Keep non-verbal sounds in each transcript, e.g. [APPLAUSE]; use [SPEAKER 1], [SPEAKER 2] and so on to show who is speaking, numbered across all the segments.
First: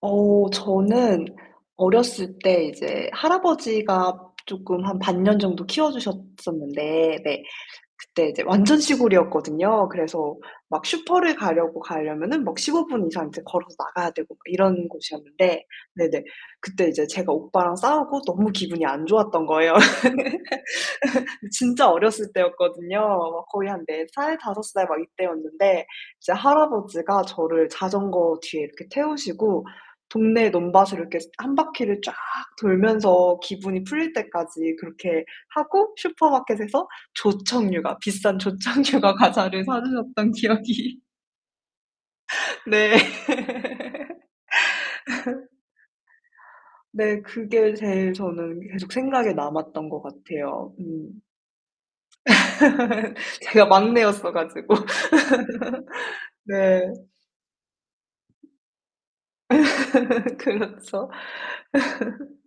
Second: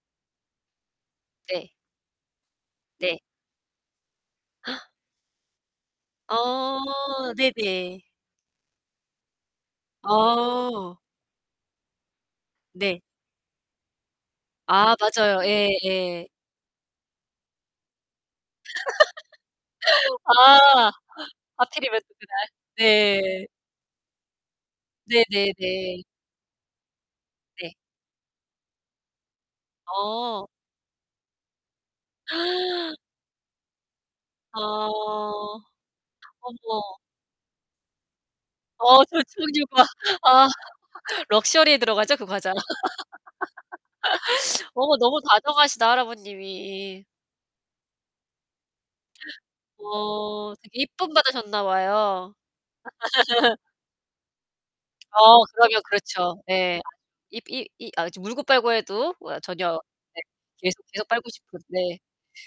[SPEAKER 1] 어, 저는
[SPEAKER 2] 네.
[SPEAKER 1] 어렸을 때 이제
[SPEAKER 2] 네.
[SPEAKER 1] 할아버지가 쪼끔
[SPEAKER 2] [GASPS]
[SPEAKER 1] 한 반 년 정도 키워
[SPEAKER 2] 어.
[SPEAKER 1] 주셨었는데 네.
[SPEAKER 2] 네네.
[SPEAKER 1] 그때 이제 완전 시골이었거든요. 그래서 막
[SPEAKER 2] 아.
[SPEAKER 1] 슈퍼를 가려고 가려면은 막 15
[SPEAKER 2] 네.
[SPEAKER 1] 분 이상 이제 걸어서 나가야 되고 그 이런
[SPEAKER 2] 아, 맞아요.
[SPEAKER 1] 곳이었는데
[SPEAKER 2] 예.
[SPEAKER 1] 네네.
[SPEAKER 2] 예.
[SPEAKER 1] 그때 인제 제가 오빠랑 싸우고 너무 기분이 안 좋았던 거예요.
[SPEAKER 2] [LAUGHS] 아
[SPEAKER 1] [LAUGHS] 진짜
[SPEAKER 2] 하필이면
[SPEAKER 1] 어렸을
[SPEAKER 2] 그날.
[SPEAKER 1] 때였거든요. 막
[SPEAKER 2] 네.
[SPEAKER 1] 거의 한 4 살, 5 살 막 이때였는데
[SPEAKER 2] 네네네.
[SPEAKER 1] 이제 할아버지가 저를
[SPEAKER 2] 네.
[SPEAKER 1] 자전거 뒤에 이렇게 태우시고
[SPEAKER 2] 어.
[SPEAKER 1] 동네 논밭을 이렇게 1 바퀴를 쫙
[SPEAKER 2] [GASPS]
[SPEAKER 1] 돌면서 기분이 풀릴
[SPEAKER 2] 아,
[SPEAKER 1] 때까지 그렇게 하고 슈퍼마켓에서
[SPEAKER 2] 어머.
[SPEAKER 1] 조청유과, 비싼
[SPEAKER 2] 어,
[SPEAKER 1] 조청유과 과자를 사
[SPEAKER 2] 조청유과.
[SPEAKER 1] 주셨던
[SPEAKER 2] 아,
[SPEAKER 1] 기억이
[SPEAKER 2] [LAUGHS] 럭셔리에 들어가죠? 그 과자.
[SPEAKER 1] 네.
[SPEAKER 2] [LAUGHS] 어머 너무
[SPEAKER 1] [LAUGHS]
[SPEAKER 2] 다정하시다, 할아버님이.
[SPEAKER 1] 네, 그게 제일 저는 계속 생각에 남았던 것
[SPEAKER 2] 어.
[SPEAKER 1] 같아요.
[SPEAKER 2] 되게 이쁨
[SPEAKER 1] 음.
[SPEAKER 2] 받아셨나 봐요.
[SPEAKER 1] [LAUGHS]
[SPEAKER 2] [LAUGHS]
[SPEAKER 1] 제가 막내였어 가지고.
[SPEAKER 2] 아, 그러면
[SPEAKER 1] [LAUGHS]
[SPEAKER 2] 그렇죠. 예.
[SPEAKER 1] 네.
[SPEAKER 2] 입 이 이 아 그쵸, 물고 빨고 해도 우와, 전혀 네.
[SPEAKER 1] [LAUGHS]
[SPEAKER 2] 계속, 계속
[SPEAKER 1] 그렇죠.
[SPEAKER 2] 빨고 싶은. 네.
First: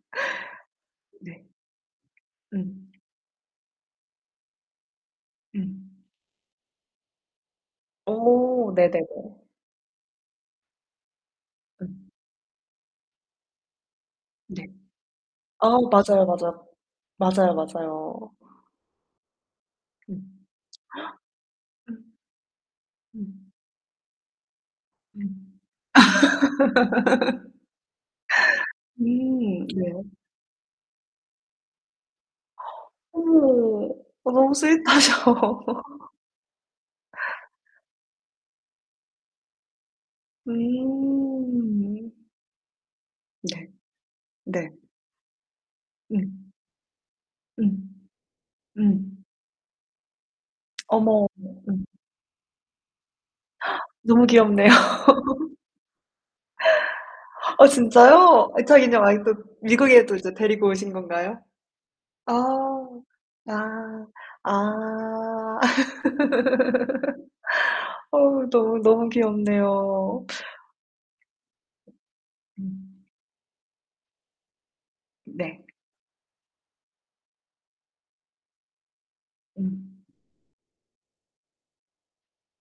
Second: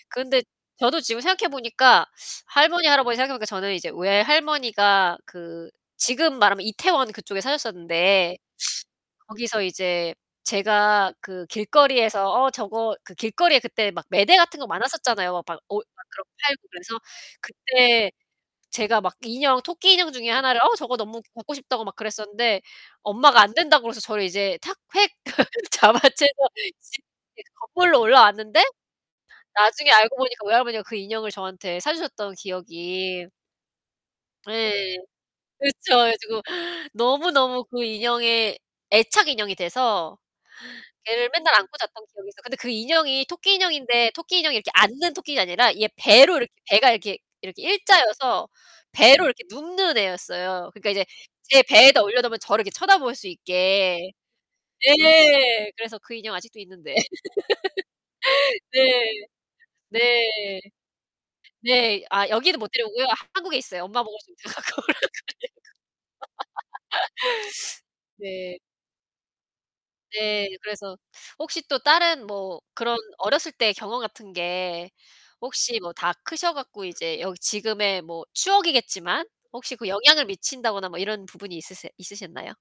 [SPEAKER 2] 그런데 저도
[SPEAKER 1] [LAUGHS]
[SPEAKER 2] 지금
[SPEAKER 1] 네.
[SPEAKER 2] 생각해 보니까 할머니
[SPEAKER 1] 음.
[SPEAKER 2] 할아버지 생각해 보니까 저는 이제 외할머니가 그
[SPEAKER 1] 음.
[SPEAKER 2] 지금 말하면 이태원 그쪽에 사셨었는데
[SPEAKER 1] 오, 네네네.
[SPEAKER 2] [SNIFFS] 거기서 이제 제가 그
[SPEAKER 1] 음.
[SPEAKER 2] 길거리에서 "어, 저거" 그 길거리에 그때 막 매대 같은
[SPEAKER 1] 네.
[SPEAKER 2] 거 많았었잖아요. 막
[SPEAKER 1] 아
[SPEAKER 2] 옷 막 그런
[SPEAKER 1] 맞아요,
[SPEAKER 2] 거 팔고
[SPEAKER 1] 맞아요.
[SPEAKER 2] 그래서
[SPEAKER 1] 맞아요,
[SPEAKER 2] 그때
[SPEAKER 1] 맞아요.
[SPEAKER 2] 제가 막 인형, 토끼 인형 중에
[SPEAKER 1] 음.
[SPEAKER 2] 하나를 "어, 저거 너무 갖고 싶다."고 막 그랬었는데 엄마가
[SPEAKER 1] 음.
[SPEAKER 2] 안 된다고 그래서 저를 이제 탁, 획
[SPEAKER 1] 음.
[SPEAKER 2] [LAUGHS] 잡아채서 집 예 그
[SPEAKER 1] [LAUGHS]
[SPEAKER 2] 거꾸로 올라왔는데
[SPEAKER 1] 음,
[SPEAKER 2] 나중에
[SPEAKER 1] 네.
[SPEAKER 2] 알고 보니까 외할머니가 그 인형을 저한테 사 주셨던
[SPEAKER 1] [GASPS]
[SPEAKER 2] 기억이.
[SPEAKER 1] 어머, 너무
[SPEAKER 2] 네.
[SPEAKER 1] 스위트하셔.
[SPEAKER 2] 그쵸.
[SPEAKER 1] [LAUGHS]
[SPEAKER 2] 그래 가지고 너무너무 그 인형에 애착 인형이 돼서 걔를 맨날 안고 잤던
[SPEAKER 1] 음.
[SPEAKER 2] 기억이 있어. 근데 그 인형이 토끼
[SPEAKER 1] 네.
[SPEAKER 2] 인형인데 토끼 인형이
[SPEAKER 1] 네.
[SPEAKER 2] 이렇게 앉는 토끼가 아니라 이게 배로
[SPEAKER 1] 음.
[SPEAKER 2] 이렇게 배가 이렇게 이렇게
[SPEAKER 1] 음.
[SPEAKER 2] 일자여서
[SPEAKER 1] 음.
[SPEAKER 2] 배로 이렇게 눕는 애였어요. 그러니까 이제
[SPEAKER 1] 어머, 어머.
[SPEAKER 2] 제
[SPEAKER 1] 음.
[SPEAKER 2] 배에다 올려놓으면 저를 이렇게 쳐다볼 수 있게.
[SPEAKER 1] 너무 귀엽네요. [LAUGHS]
[SPEAKER 2] 네, 그래서 그 인형 아직도 있는데.
[SPEAKER 1] 어, 진짜요?
[SPEAKER 2] [LAUGHS]
[SPEAKER 1] 애착 인형
[SPEAKER 2] 네.
[SPEAKER 1] 아직도 미국에 또 이제
[SPEAKER 2] 네.
[SPEAKER 1] 데리고 오신 건가요?
[SPEAKER 2] 네. 아,
[SPEAKER 1] 아.
[SPEAKER 2] 여기는 못 데려오고요. 한국에 있어요. 엄마
[SPEAKER 1] 아.
[SPEAKER 2] 보고 갖고 오라고
[SPEAKER 1] 아. [LAUGHS] 어우
[SPEAKER 2] 그래. [LAUGHS] 네.
[SPEAKER 1] 너무, 너무 귀엽네요.
[SPEAKER 2] 네. 그래서 혹시 또 다른 뭐 그런 어렸을 때 경험 같은 게
[SPEAKER 1] 네.
[SPEAKER 2] 혹시 뭐 다 크셔 갖고 이제 여기 지금의 뭐 추억이겠지만 혹시 그
[SPEAKER 1] 음.
[SPEAKER 2] 영향을 미친다거나 뭐 이런 부분이 있으세 있으셨나요?